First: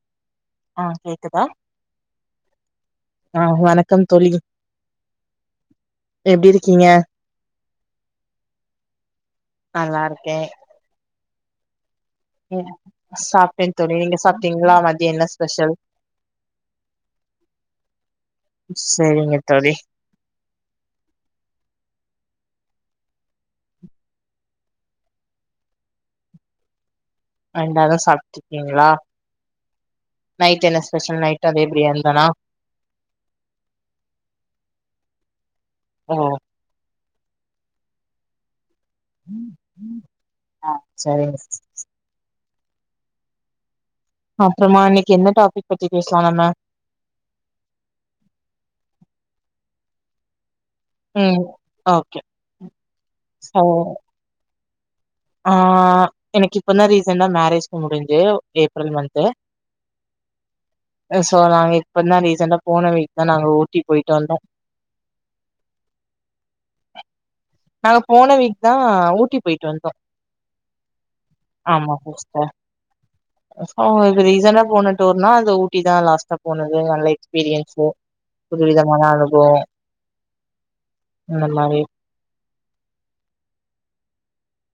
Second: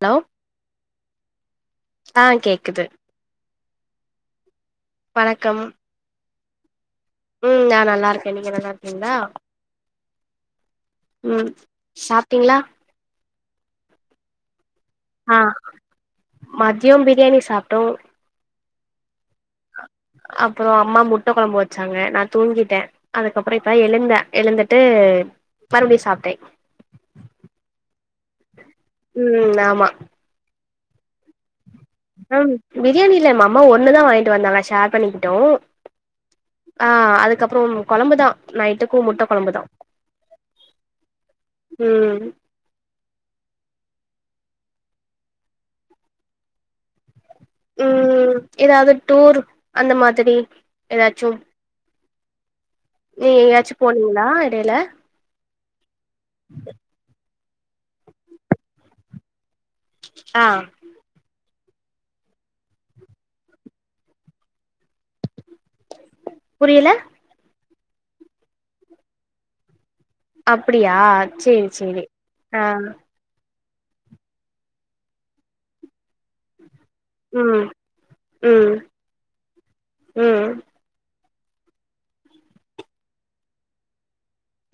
Hello ஆ கேக்குதா ஆ கேக்குது ஆ வணக்கம் தோழி வணக்கம் எப்டி இருக்கீங்க ம் நா நல்லா இருக்கே நீங்க நல்லா இருக்கீங்ளா நல்லா இருக்கே ம் சாப் ம் சாப்டே தோழி நீங்க சாப்டீங்ளா மதி ஆ மதியோ பிரியாணி சாப்ட்டோ செரிங்க தோழி அப்றோ அம்மா முட்ட கொழம்பு வச்சாங்க நா தூங்கிட்ட அதுக்கப்றகா எழுந்த எழுந்துட்டு மறுபடியு சாப்ட்டே ரெண்டாவது சாப்ட்டு இருக்கீங்ளா ம் ஆமா நைட் என்ன ஸ்பெஷல் நைட் அதே பிரியாணி தானா ஆம் பிரியாணி இல்ல அம்மா ஒண்ணுதா வாங்கிட்டு வந்தாங்க ஷேர் பண்ணிக்கிட்டோ ஓ ஆ அதுக்கப்றோ குழம்புதா நைட்டுக்கு முட்ட கொழம்புதா ஆ சரிங்க சிஸ். ம் அப்றமா இன்னைக்கு எந்த டாபிக் பத்தி பேஸ்லா நம்ம ம் ஏதாவது டூர் அந்த மாதிரி ம் ஓகே நீங் சோ எங்கயாச்சு போனீங்ளா இடையில ஆ எனக்கு இப்பதா ரீசண்ட்டா மேரேஜ் முடிஞ்சு ஏப்ரல் மந்த்து ஆ சோ நாங்க இப்பதான் ரீசெண்டா போன வீக் தான் நாங்க ஊட்டிக்கு போயிட்டு வந்தோம் புரியல நாங்க போன வீக் தான் ஊட்டி போயிட்டு வந்தோம் அப்டியா சேரி ஆமா சேரி புத்ச்தா ஆ ஓ இப்ப ரீசண்டா போன டூர்னா அது ஊட்டி தான் லாஸ்ட்டா போனது நல்ல ம் எக்ஸ்பீரியன்ஸூ ம் புவிதமான அனுபவம் ம் இந்த மாரி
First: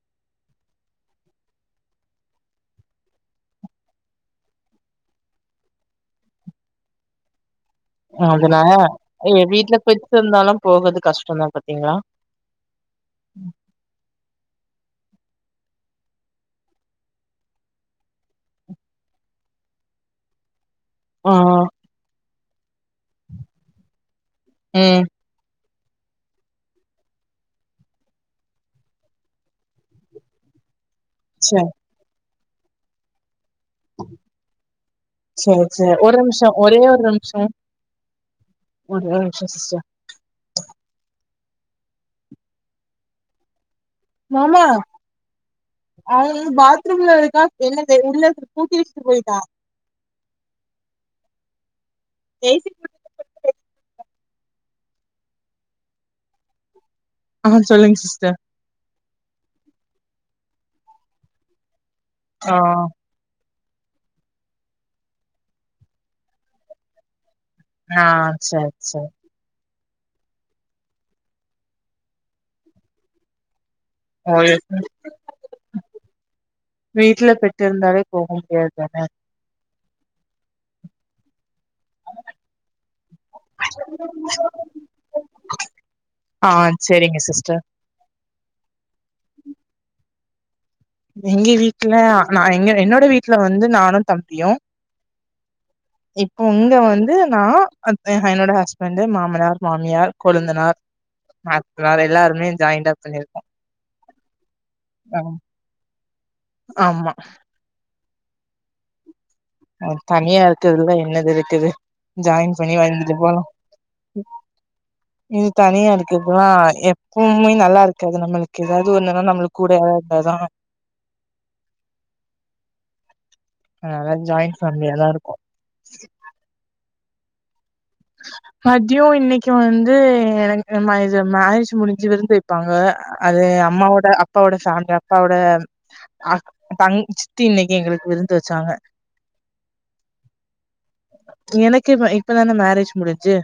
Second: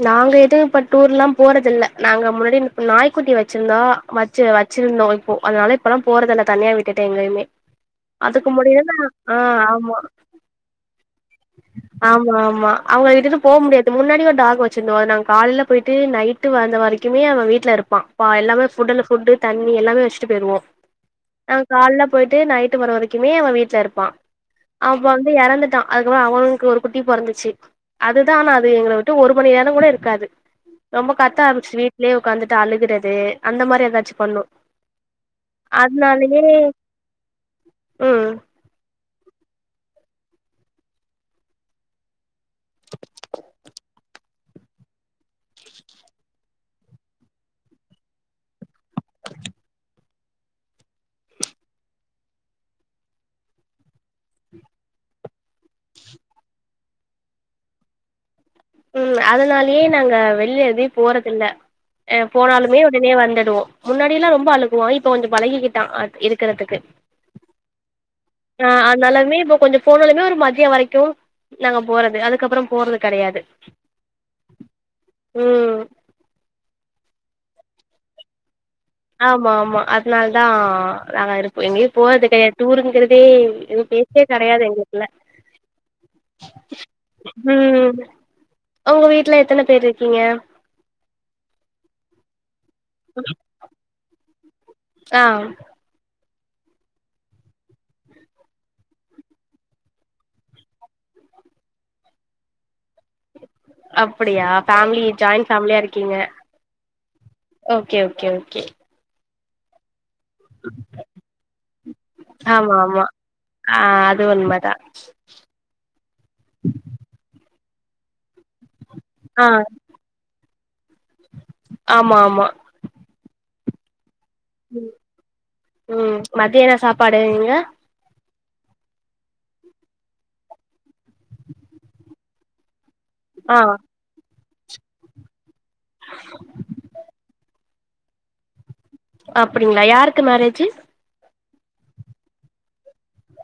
நாங்க எதுவும் இப்ப டூர் எல்லா போறதில்லை நாங்க முன்னாடி நாய்க்குட்டி வெச்சிருந்தோ வெச்சு வச்சிருந்தோம் இப்போ அதனால இப்பெல்லாம் போரதில்ல தனியா விட்டுட்டு எங்கயுமே அதுக்கு அதனால முன்னாடிலா ஆ நீங்க வீட்ல ஆமா பெட்ஸ் இருந்தாலும் போகறது கஷ்டம்தான் பாத்தீங்களா ஆமா ஆமா அவங்கிட்ட இருந்தும் போ முடியாது முன்னாடிய ஒரு டாக் வச்சிருந்தோம் அது நாங்க காலையில போயிட்டு நைட்டு வந்த வரைக்குமே அவன் வீட்ல இருப்பான் பா எல்லாமே ஃபுட்ல ஃபுட்டு தண்ணி எல்லாமே வெச்சுட்டு போயிறுவோம் ஆ நாங்க கால்ல போயிட்டு நைட்டு வர வரைக்குமே அவன் வீட்ல இருப்பான் அவ ம் பாட் இறந்துட்டான் அதுக்கப்பறம் அவனுக்கு ஒரு குட்டி பொறந்துச்சு அதுதான் ஆனா அது எங்கள விட்டு ஒரு மணி நேரம் கூட இருக்காது ரொம்ப கத்த சரி ஆரம்பிச்சு வீ்ட்லேயே உட்காந்துட்டு அழுகறது அந்த மாரி ஏதாச்சு பண்ணு செரி செரி ஒரு அதனாலயே நிமிஷம் ஒரே ஒரு நிமிஷம் ம் ஒரே ஒரு நிமிஷம் சிஸ்டர் மாமா அவங்க பாத்ரூம்ல இருக்கா என்ன தெரியல உள்ள பூட்டி வெச்சுட்டு போயிட்டான் ஏய்டி ஆ சொல்லுங்க சிஸ்டர் ம் அதனாலயே நாங்க வெளில எங்கே போறதில்லை ஆ போனாலுமே உடனே வந்துடுவோ முன்னாடி எல்லா ரொம்ப அலுக்குவா இப்ப கொஞ்ச பழகிக்கிட்டா இருக்கிறதுக்கு ஆ ஆ சரி சரி அதனாலமே இப்ப கொஞ்ச போனாலுமே ஒரு மதிய வரைக்கு நாங்க போறது அதுக்கப்புற போறது கிடையாது ம் வீட்ல பெட் இருந்தாலே போக முடியாது தானே ஆமா ஆமா அதனால் தா நாங்க இருப்போ எங்கயு போறது கிடையாது டூருங்கிறதே என் பேச்சே கெடையாது எங்க வுட்ல ஆ செரிங்க சிஸ்டர் ம் உங்க வீட்ல எத்தன பேர் இருக்கீங்க எங்க வீட்ல நா எங்க என்னோட வீட்ல வந்து நானு தம்பியு அ இப்ப இங்க வந்து நா அத் என்னோட ஹஸ்பண்ட்டு மாமனார் மாமியார் கொழுந்தனார் அ வேற எல்லாருமே ஜாயிண்டப் பண்ணிருக்கோ அப்டியா ஃபேமிலி ஆம் ஜாயிண்ட் ஃபேமிலியா இருக்கீங்க ஆமா ஓகே ஓகே ஓகே அ தனியா இருக்குதுல்ல என்னது இருக்குது ஜாயின் ஆமா பண்ணி ஆமா வாழ்ந்துட்டு போலா ஆ அது உண்மதா இனி தனியா இருக்கப்பல்லா எப்போமே நல்லா இருக்காது நம்மளு ஏதாது ஒண்ணுன்னா ஆ நம்மளுக் கூட யாராது இருந்தாதா ஆமா ஆமா அதனால ஜாயிண்ட் ம் ஃபேமிலியா தா இருக்கோ ம் மதியான சாப்பாடு எங்க மத்யோ இன்னிக்கு வந்து எனக்கு மைஜு மேரேஜ் முடிஞ்சு விருந்து வெப்பாங்க அது ஆ அம்மாவோட அப் பாவோட ஃபேமிலி அப்பாவோட ஆ தங் சித்தி இன்னிக்கு எங்களுக்கு விருந்து வெச்சாங்க அப்டிங்களா யாருக்கு மேரேஜு எனக்கே ம இப்பதானே மேரேஜ் முடிஞ்சி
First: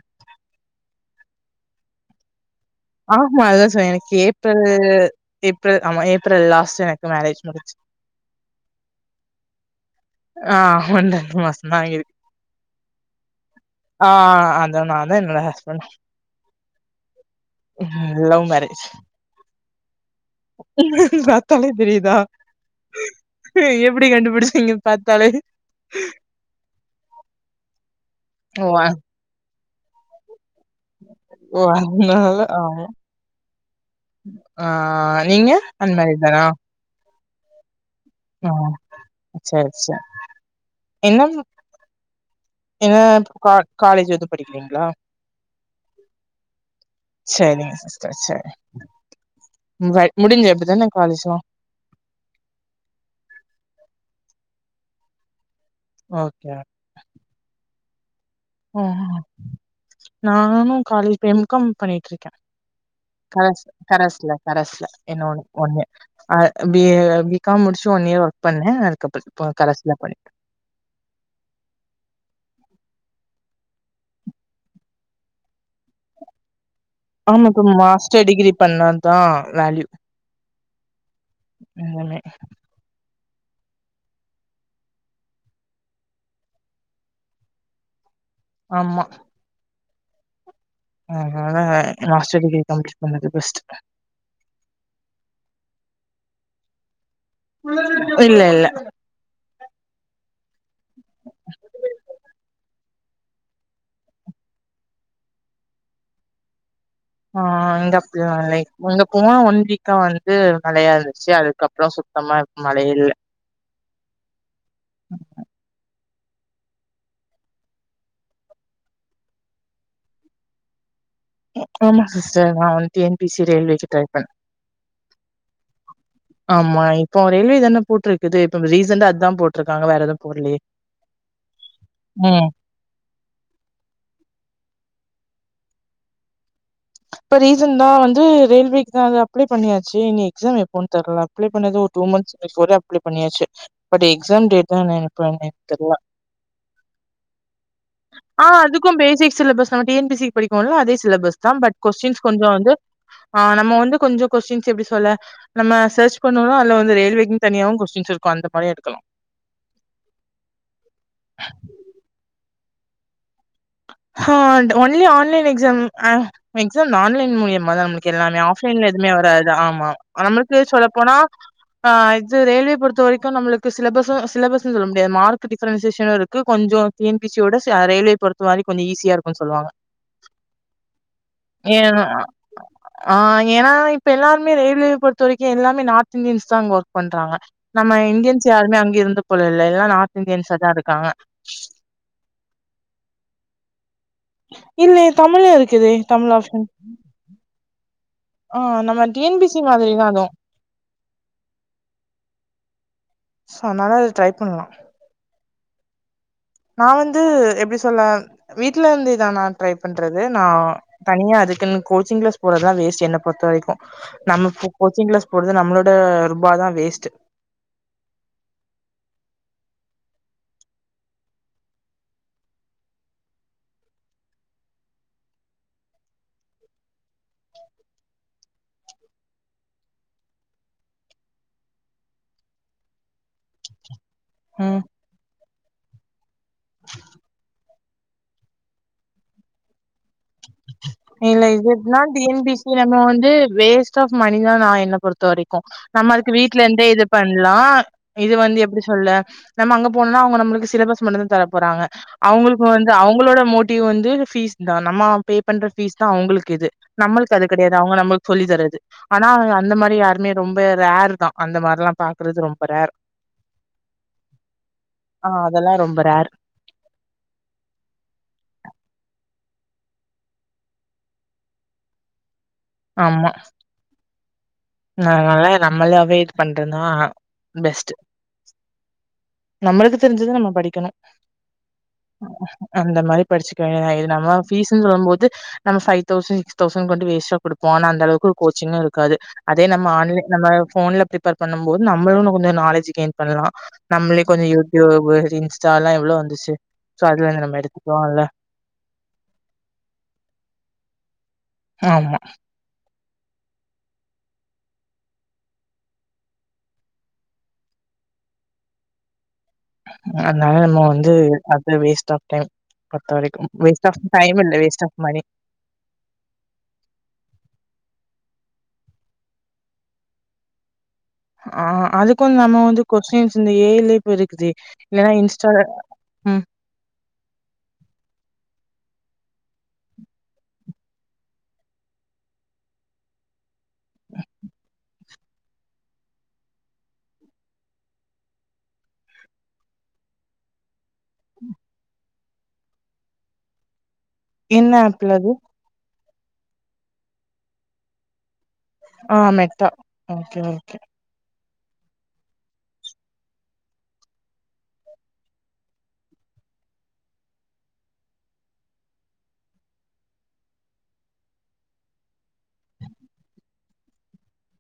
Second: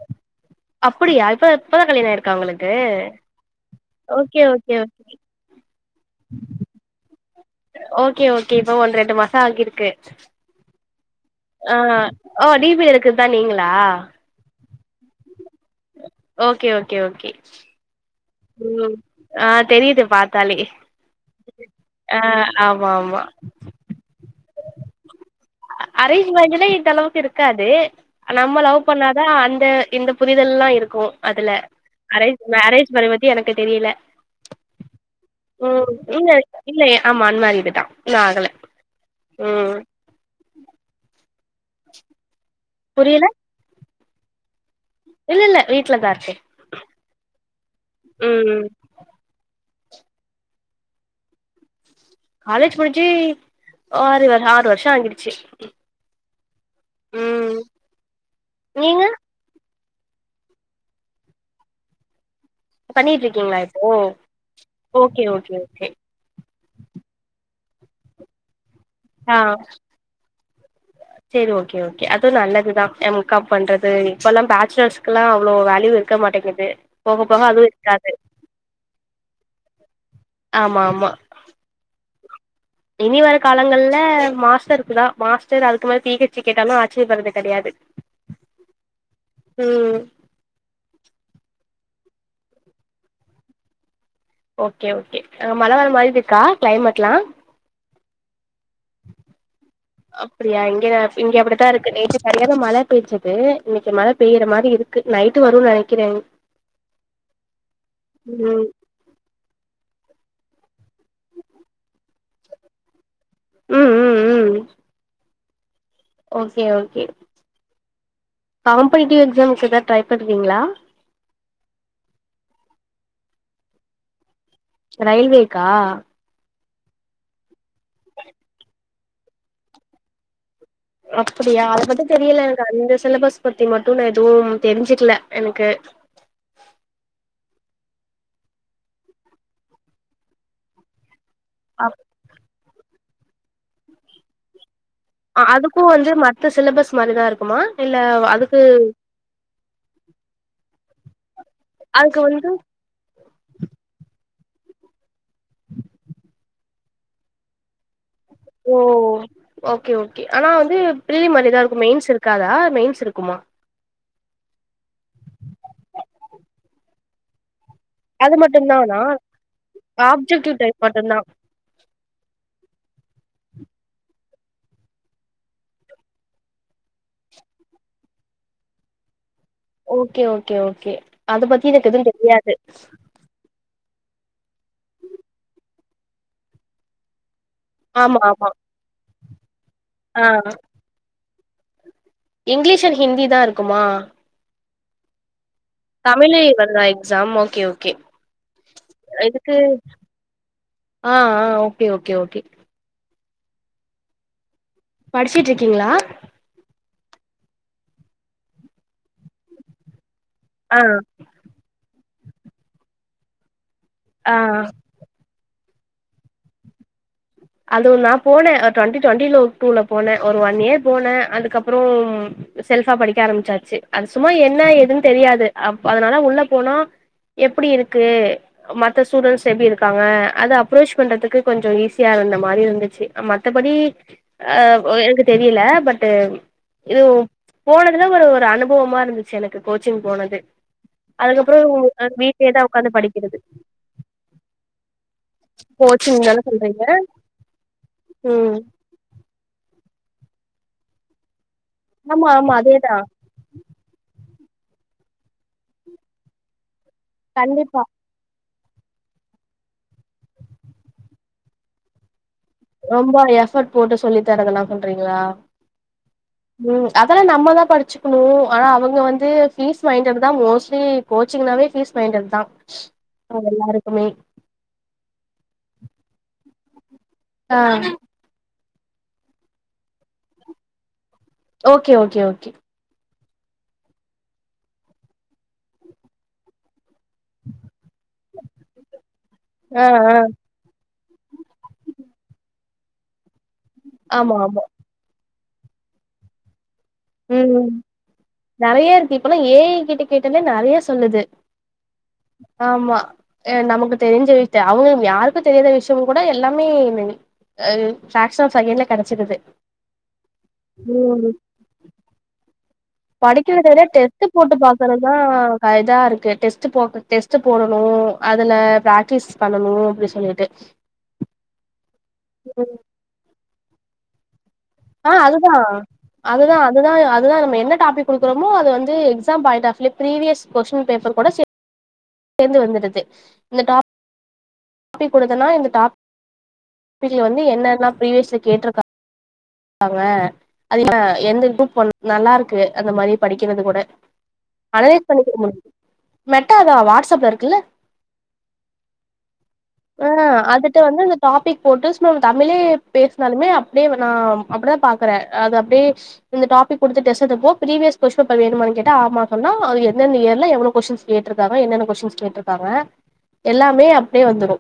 அப்படியா இப்ப இப்பதா கல்யாண ஆயிருக்கா உங்களுக்கு ஆமா அதுதா சொ எனக்கு okay April okay okay April ஆமா ஏப்ரல் லாஸ்ட் எனக் கு மேரேஜ் முடிச்சி ஓகே ஓகே இப்ப ஒன் ரெண்டு மாச ஆகிருக்கு ஆ ஒன் ரெண்டு ஆ மாசந்தா ஆகிருக்கு ஓ டி பி இருக்கறதுதா நீங்களா ஆ அதா நானு என்னோட husband okay okay okay love marriage ம். ஆ தெரியுது பாத் பாத்தாலே தெரியுதா ஆமா, ஆமா. ஏ எப் ப்புடி கண்டுபிடிச்சீங்க பாத்தாலே அரேஞ் மேரேஜ்னா இந்தளவுக்கு இருக்காது நம்ம ஓ லவ் பண்ணா தா அந்த இந்த புரிதல்லா இருக் கும் அதுல ஓ! அதனால அரேஞ் ஆமா மேரேஜ் அத பத்தி எனக்கு தெரியில ஆ நீங்க அன்மேரிட் தானா இல்லயே ஆமா அன்மேரிடு தா இன்னு ஆகல செரி ம். செரி இன்னும் என்ன புரியல? கா காலேஜ் வந்து படிக்கிறீங்களா இல்ல, இல்ல. வீட்ல தான் இருக்கேன். செரிங்க சிஸ்டர் செரி ம். பட் முடிஞ்ச இப்பதான காலேஜ்லா காலேஜ் முடிஞ்சி ஆறு வரு ஆறு வருஷ ஆகிடுச்சு ஓகே ம் ஓ நீங்க? நானு கால எம் காம் பண்ணிட்டுருக்க பண்ணிட்டு இருக்கீங்களா கரஸ் இப்போ? கரஸ்ல கரஸ்ல இன்ன ஓகே, ஒண்ணு ஓகே, ஒண்ணு ஓகே. ஆ பி ஏ பி காம் முடிச்சு ஒன் இயர் ஒர்க் பண்ணே அதுக்கப்ற இப்ப கரஸ்ல பண்ணிட் செரி ஓகே ஓகே அதுவு நல்லதுதா எம் காம் பண்றது இப்பெல்லா பேச்சுலர்ஸ்குல்லா அவ்ளோ வேல்யூ இரு க்க மாட்டேங்குது போக போக ஆமா இப்ப அதுவு இருக்காது மாஸ்டர் டிகிரி பண்ணா தா வேல்யூ ஆமா ஆமா இன்னுமே இனி வர காலங்கள்ல மாஸ்டருக்குதா மாஸ்டர் அதுக்கு மேல பி ஹெச்சு கேட்டாலு ஆச்சரியப்படுறது கெடையாது ஆமா ம் ஆ அதா மாஸ்டர் டிகிரி கம்ப்ளீட் பண்ணது பெஸ்ட் ஓகே ஓகே அங்க மழ வர மாதிரி இருக்கா க்ளைமேட்லா இல்ல இல்ல அப்டியா இங்க இங்க அப்டித்தா இருக்கு நேத்து சரியான மழ பெஞ்சது இன்னைக்கு மழ பெய்ற மாரி இருக்கு நைட் வருன்னு நெனைக்கிறே ஆ அந்தப்பிள்ளை ம் அங்க போன ஒன் வீக்கா வந்து மழயா இருந்துச்சு அதுக்கப்புறோ சுத்தமா மழ இல்ல ம் ம் ம் ம் ஓகே ஓகே காம்படிடிவ் எக்ஸ்சாம் க்கு எதாவ் ட்ரை பண்றீங்ளா ஆமா சிஸ்டர் நான் டி என் பி சி ரயில்வேக்கு ட்ரை பண்றே ரயில்வேக்கா ஆம்மா இப்போ ரயில்வே தானே போட்டிருக்குது இப்ப ரீசெண்டா அதுதா போட்ருக்காங்க வேற எதுவும் போடலயே அப்டியா அத பத்தி தெரியல எனக்கு அந்த சிலபஸ் பத்தி மட்டு நா எதுவும் தெரிஞ்சுக்கல எனக்கு இப்ப ரீசன்டா வந்து ரெயில்வேக்கு தான் அது அப்ளை பண்ணியாச்சு இனி எக்ஸாம் எப்போன் தெர்ல அப்ளே பண்ணது ஒரு up two months before apply பண்ணியாச்சு பட் எக்ஸாம் டேட் தா எப்பன்னே அதுக்கு தெர்ல வந்து மத்த சிலபஸ் மாரிதா இருக்குமா இல்ல ஆ அதுக்கு பேசிக் சிலபஸ் தா T N P S C படிப்போம்ல அதே சிலபஸ் தா பட் கொஸ்டின்ஸ் கொஞ்ச வந்து ஆ நம்ம வந்து கொஞ்ச கொஸ்டின்ஸ் எப்டி சொல்ல நம்ம சர்ச் பண்ணோணா அதுல்ல வந்து ரயில்வேக்குனு தனியாவு கொஸ்டின்ஸ் இருக்கும் அந்த மாரி ஓ எடுக்கலா ஓகே ஓகே ஆனா வந்து பிரிலிமரிதா இருக்கும் மெயின்ஸ் இருக்காதா மெயின்ஸ் இருக்குமா ஆ only online exam exam online மூலியமா தான் அது எல்லாமே ஆஃப்லைன்ல மட்டுந்தானா எதுவுமே வராது ஆமா ஆப்ஜெக்டிவ் நம்மளுக்கு டைப் சொல்லப்போனா மட்டுந்தா ஆ இது ரயில்வே பொறுத்த வரைக்கு நம்மளுக்கு சிலபஸ் சிலபஸ்ன்னு சொல்ல முடியாது மார்க் டிஃரன்சியேஷனும் இருக்கு கொஞ்ச T N P S C யோட ரயில்வே பொருத்த வர கொஞ்சம் ஈசியா இருக்குன்னு சொல்லுவாங்க ஓகே ஓகே ஓகே அத பத்தி எனக்கு ஏன்னா எதுவும் தெரியாது ஆ ஏனா இப்ப எல்லாருமே ரயில்வே பொறுத்த வரைக்கும் எல்லாமே நார்த் இந்தியன்ஸ் தான் அங்க ஒர்க் பண்றாங்க நம்ம ஆமா ஆமா இந்தியன்ஸ் யாருமே அங்க இருந்து போல்ல எல்லா நார்த் ஆ இந்தியன்ஸ் தா இருக்காங்க இங்கிலீஷ் அண்ட் ஹிந்தி தா இருக்குமா இல்லயே தமிழு இருக்குதே தமிழ் ஆப்ஷன் தா எக்ஸாம் ஓகே ஓகே ஓகே ஆ நம்ம T N P S C மாதிரிதா அதுவும் ஆ ஆ ஓகே ஓகே ஓகே சோ அதனால அது ட்ரை பண்ணலாம் படிச்சுட்டு இருக்கீங்களா நா வந்து எப்டி சொல்ல வீட்ல இருந்துதா நா ட்ரை பண்றது நா ஆ தனியா அதுக்குன்னு கோச்சிங் கிளாஸ் போறதா வேஸ்ட் என்ன பொருத்த வரைக்கும் ஆ நம்ம கோச்சிங் கிளாஸ் போறது நம்மளோட ரூபா தான் வேஸ்ட் அது நா போனே ட்வெண்ட்டி டுவெண்ட்டி டூல போனே ஒரு ஒன் இயர் போனேன் அதுக்கப்புற செல்ஃபா படிக்க ஆரம்பிச்சாச்சு அது சும்மா என்ன ஏதுன்னு தெரியாது அதனால உள்ள போனோ எப்டி இருக்கு மத்த ஸ்டூடண்ட்ஸ் எப்டி இருக்காங்க அத அப்ரோச் பண்றதுக்கு கொஞ்ச ஈசி யா இருந்த மாரி இருந்துச்சு மத்தபடி அ ம். எனக்கு தெரியல பட்டு இது போனதுல ஒரு ஒரு அனுபவமா இருந்துச்சு எனக்கு கோச்சிங் போனது இல்ல அதுக்கப்புறோ இதுன்னா டி என் வீட்லயே பி எஸ் தா சி உக்காந்து நம்ம வந்து படிக்கிறது வேஸ்ட் ஆப் மணிதா நா என்ன பொறுத்த வரைக்கு கோச்சிங்தானே சொல்றீங் டே இது பண்லா இது வந்து எப்டி சொல்ல நம்ம அங் போனா அவுங்க நம்ளுக்கு சிலபஸ் மட்டுதா தர போறாங்க ஆமா ஆமா அவுங்களுக்கு வந்து அதேதா அவங்களோட மோட் டிவ் வந்து ஃபீஸ் தா நம்ம பே பண்ற ஃபீஸ் தா அவுங்களுக்கு இது நம்மளுக்கு அது கெடையாது கண்டிப்பா அவங்க நம்மளுக் சொல்லி தரது ஆனா அந்த மாரி யாருமே ரொம்ப ரேர்தா அந்த மாரில்லா பாக்குறது ரொம் ரொம்ப எஃபர்ட் போட்டு சொல்லி தரலலான்றீங்களா ஆ அதெல்லா ரொம்ப ரேர் ம் அதெல்லா நம்ம தா படிச்சுக்கணு ஆனா அவுங்க வந்து ஃபீஸ் மைண்டட் தா மோஸ்ட்லி கோச்சிங்னாவே ஃபீஸ் மைண்டட் தா ஆமா அவுங்க எல்லாருக்குமே அதனால நம்மளாவே இது பன்றேனா ஆ பெஸ்டு நம்மளுக்கு தெரிஞ்சது நம்ம படிக்கணு ஓகே ஓகே ஓகே அந்த மாரி படிச்சுக்க வேண்டி தா இது நம்ம ஃபீஸ்னு சொல்லும்போது நம்ம ஃபைவ் தௌஷன் சிக்ஸ்தௌ கொண்டு வேஸ்டா குடுப்போ ஆனா அந்தளவுக்கு கோச்சிங்கு இருக்காது அதே ஆ நம்ம ஆ ஆன்லைன் நம்ம போன்ல பிரிப்பேர் பண்ணும்போது நம்மளு இன்னு கொஞ்ச நாலேஜ் கெய்ன் பண்ணலா நம்மளே ஆமா கொஞ்ச ஆமா யூடியூப் இன்ஸ்டால்லா எவ்ளோ வந்துச்சு சோ அதுலங்குற மாரி எடுத்து [unintelligible] நெறையா இருக்கு இப்பெல்லா ஏ ஐ கிட்ட கேட்டாலே நெறையா சொல்லுது ஆமா ஆமா நமக்கு தெரிஞ்சுக்கிட்டு அவுங்க யாருக்கு தெரியாத விஷயம் கூட எல்லாமே [unintelligible] அ ஃப்ராக்ஷனூ ஆஃப் செகைன்டல கெடைச்சிருது அதனால நம்ம வந்து அது வேஸ்ட் ஆஃப் டைம் பொறுத்த வரைக்கு படிக்கிறத விட வேஸ்ட் ஆஃப் டெஸ்டு டைம் இல்ல போட்டு வேஸ்ட் ஆஃப் பாக்குறதுதா மணி ஆ இதா இருக்கு டெஸ்ட் போ டெஸ்ட் போடணு அதுல ப்ராக்டிஸ் பண்ணணு அப்டி சொல்லிட்டு ஆ அதுக்கு வந்து நம்ம வந்து கொஸ்டின்ஸ் இந்த ஏ ஐ லே இப்போ இருக்குது ஆ அதுதா அதுதா அதுதா அதுதா நம்ம என்ன டாபிக் குடுக்குறோமோ அது வந்து எக்ஸாம் பாயிண்ட் ஆஃப்லே ப்ரீவியஸ் கொஸ்டின் பேப்பர் கூட சென் சேந்து வந்துடுது இந்த டாப் பிக் குடுத்தேனா இந்த டாப் பிக்ல வந்து என்னன்ன ப்ரீவியஸ்ல கேட்ருக்கா ங்க அதுல எந்த குரூப் ப [inaudible] நல்லா இருக்கு அந்த மாரி படிக்கறது கூட என்ன அனலைஸ் ஆப்ல அது பண்ணிக்க முடியு மெட்டாதா வாட்ஸ்அப்ல இருக்குல்ல ஆ மெட்டா ஆ ஓகே ஓகே அதுட்ட வந்து டாபிக் போட்டு சும்மா நம்ம தமிழே பேசுனாலுமே அப்டியே நா அப்டிதா பாக்குறே அது அப்டியே இந்த டாபிக் குடுத்துட்டு டெஸ்ட் எடுப்போ ப்ரீவியஸ் கொஸ்ன் பேப்பர் வேணுமானு கேட்டா ஆமா சொல்லனு அது என்னன்ன இயர்ல எவ்ளோ கொஸ்டின்ஸ் கேட்டிருக்காங்க என்னென்ன கொஸ்டின்ஸ் கேட்ருக்காங்க எல்லாமே அப்டியே வந்துரு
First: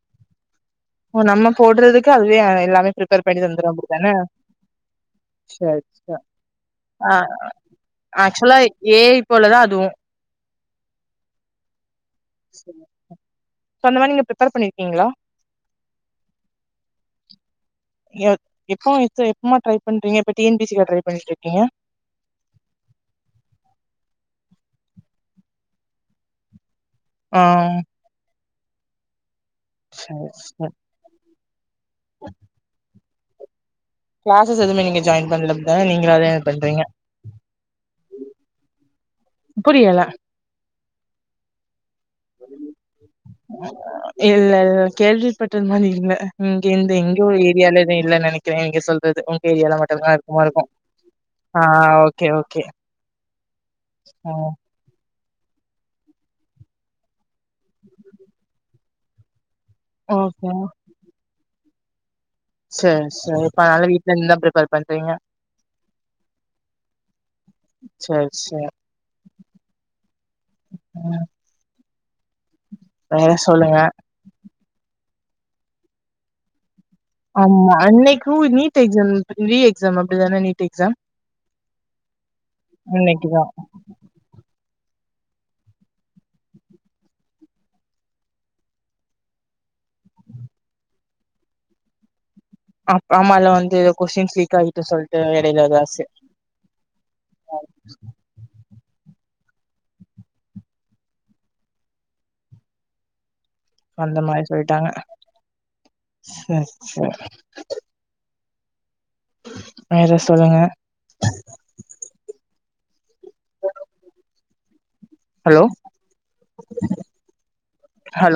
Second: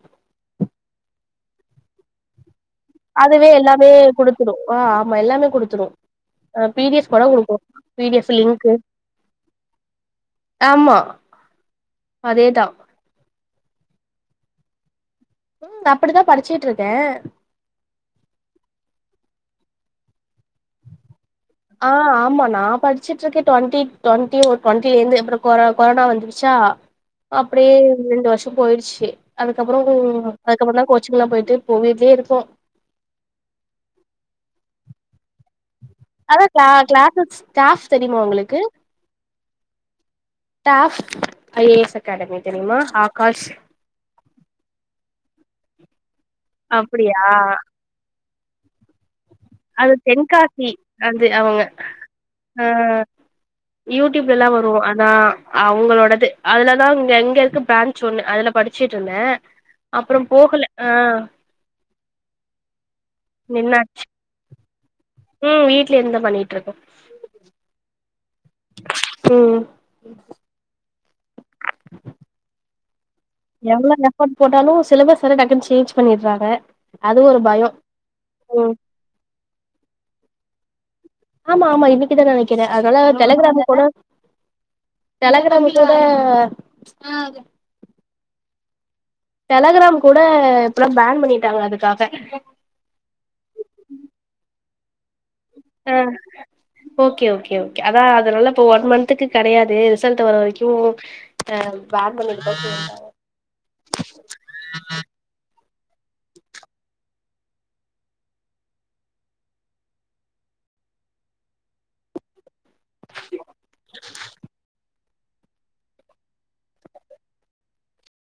ஓ நம்ம போடுறதுக்கு அதுவே எல்லாமே ப்ரிப்பேர் பண்ணி அதுவே தந்துரு எல்லாமே அப்டித்தான குடுத்துடு ஆ ஆமா எல்லாமே சேரி குடுத்துடு சேரி ஆ பி டி எஃப் கூட குடுக்கு பி டி எஃப் ஆக்சுவலா லிங்க்கு ஏ ஐ போலதா அதுவு ஆமா அதேதா சோ அந்த மாரி நீங்க ப்ரிப்பேர் பண்ணிருக்கீங்களா அப்டித்தா படிச்சுட்ருக்கே எப்ப எப்பமா ட்ரை பண்றீங்க இப்ப டி என் பி சி கா ட்ரை பண்ணிட்ருக்கீங்க ஆ ஆமா நா படிச்சுட்ருக்கே டுவொண்டி டுவொண்டி ஒ டுவொண்டிலந்து அப்றோ கொ கொரோனா வந்துருச்சா ஆ அப்டியே ரெண்டு வருஷோ போயிடுச்சு அதுக்கப்றோ சேரி சேரி அதுக்கப்றந்தா கொ ச்சிங்ளா போயிட்டு இப்போ வீட்லே இருக்கோ கிளாஸஸ் எதுமே நீங்க ஜாயின் பண்ல அதா க கிளாஸஸ் ஸ்டாப் தெரியுமா உங்களுக்கு புரியல டாஃப் ஐஏஎஸ் அகாடமி தேரியுமா ஆகாஷ் இல்ல இ கேவி பட்டல் மாரி இல்ல இங்க எ எங்க அப்டியா ஒரு ஏரியால இல்ல நினைக்கிறேன்ங்க எங்க சொல்றது உ ஏரியால அது மட்டுமல்லான் இருக்குமா தென்காசி இருக்கும் அது அவங்க ஆஹ் ஓகே ஓகே யூடியூப்ல ஆ எல்லாம் வரும் அதான் அவங்களோடது அதுலதான் இங்க எங்க இருக்க பிரான்ச் ஒண்ணு அதுல படிச்சுட்டு இருந்த அப்ரோ ஓகே போகல ஆ செரி செரி இப்ப அதனால வீட்ல இருந்து தான் பிரிப்பேர் பண்றீங்க உம் வீடல இருந்த பண்ணிட்டு இருக்கோம் செர் செர் உம் உம் சொல்லுங்க எவ்வளோ எபர்ட் போாலும் சிலபஸ் டக்குன்னு சேஞ்ச் பண்ணிடுறாங்க அது ஒரு பயோ ஆமா அன்னைக்கு ம் நீட் எக்ஸாம் ரீ எக்ஸாம் அப்படிதானே நீட் எக்ஸாம் ஆமா ஆமா இன்னைக்கு தான் நினைக்கிறேன் அதனால இன்னைக்குதா தெலங்கிராம கூட டெலகிராமவிட டெலகிராம் கூட இப்பல்லாம் பேன் பண்ணிட்டாங்க அதுக்காக அப் அமால்லாம் வந்து ஏதோ கொஷ்டின்ஸ் ஆயிட்ட சொல்ட்டு எடையில ஆ ஏதாச்சு ஓகே ஓகே ஓகே அதான் அததுலல்ல இப்ப ஒன் மந்த்துக்கு கிடையாது ரிசல்ட் வர வரைக்கும் ஆ பேன் பண்ண அந்த மாரி சொல்லிட்டாங்க செர் செர் வேற சொல்லுங்க ஹாலோ ஹாலோ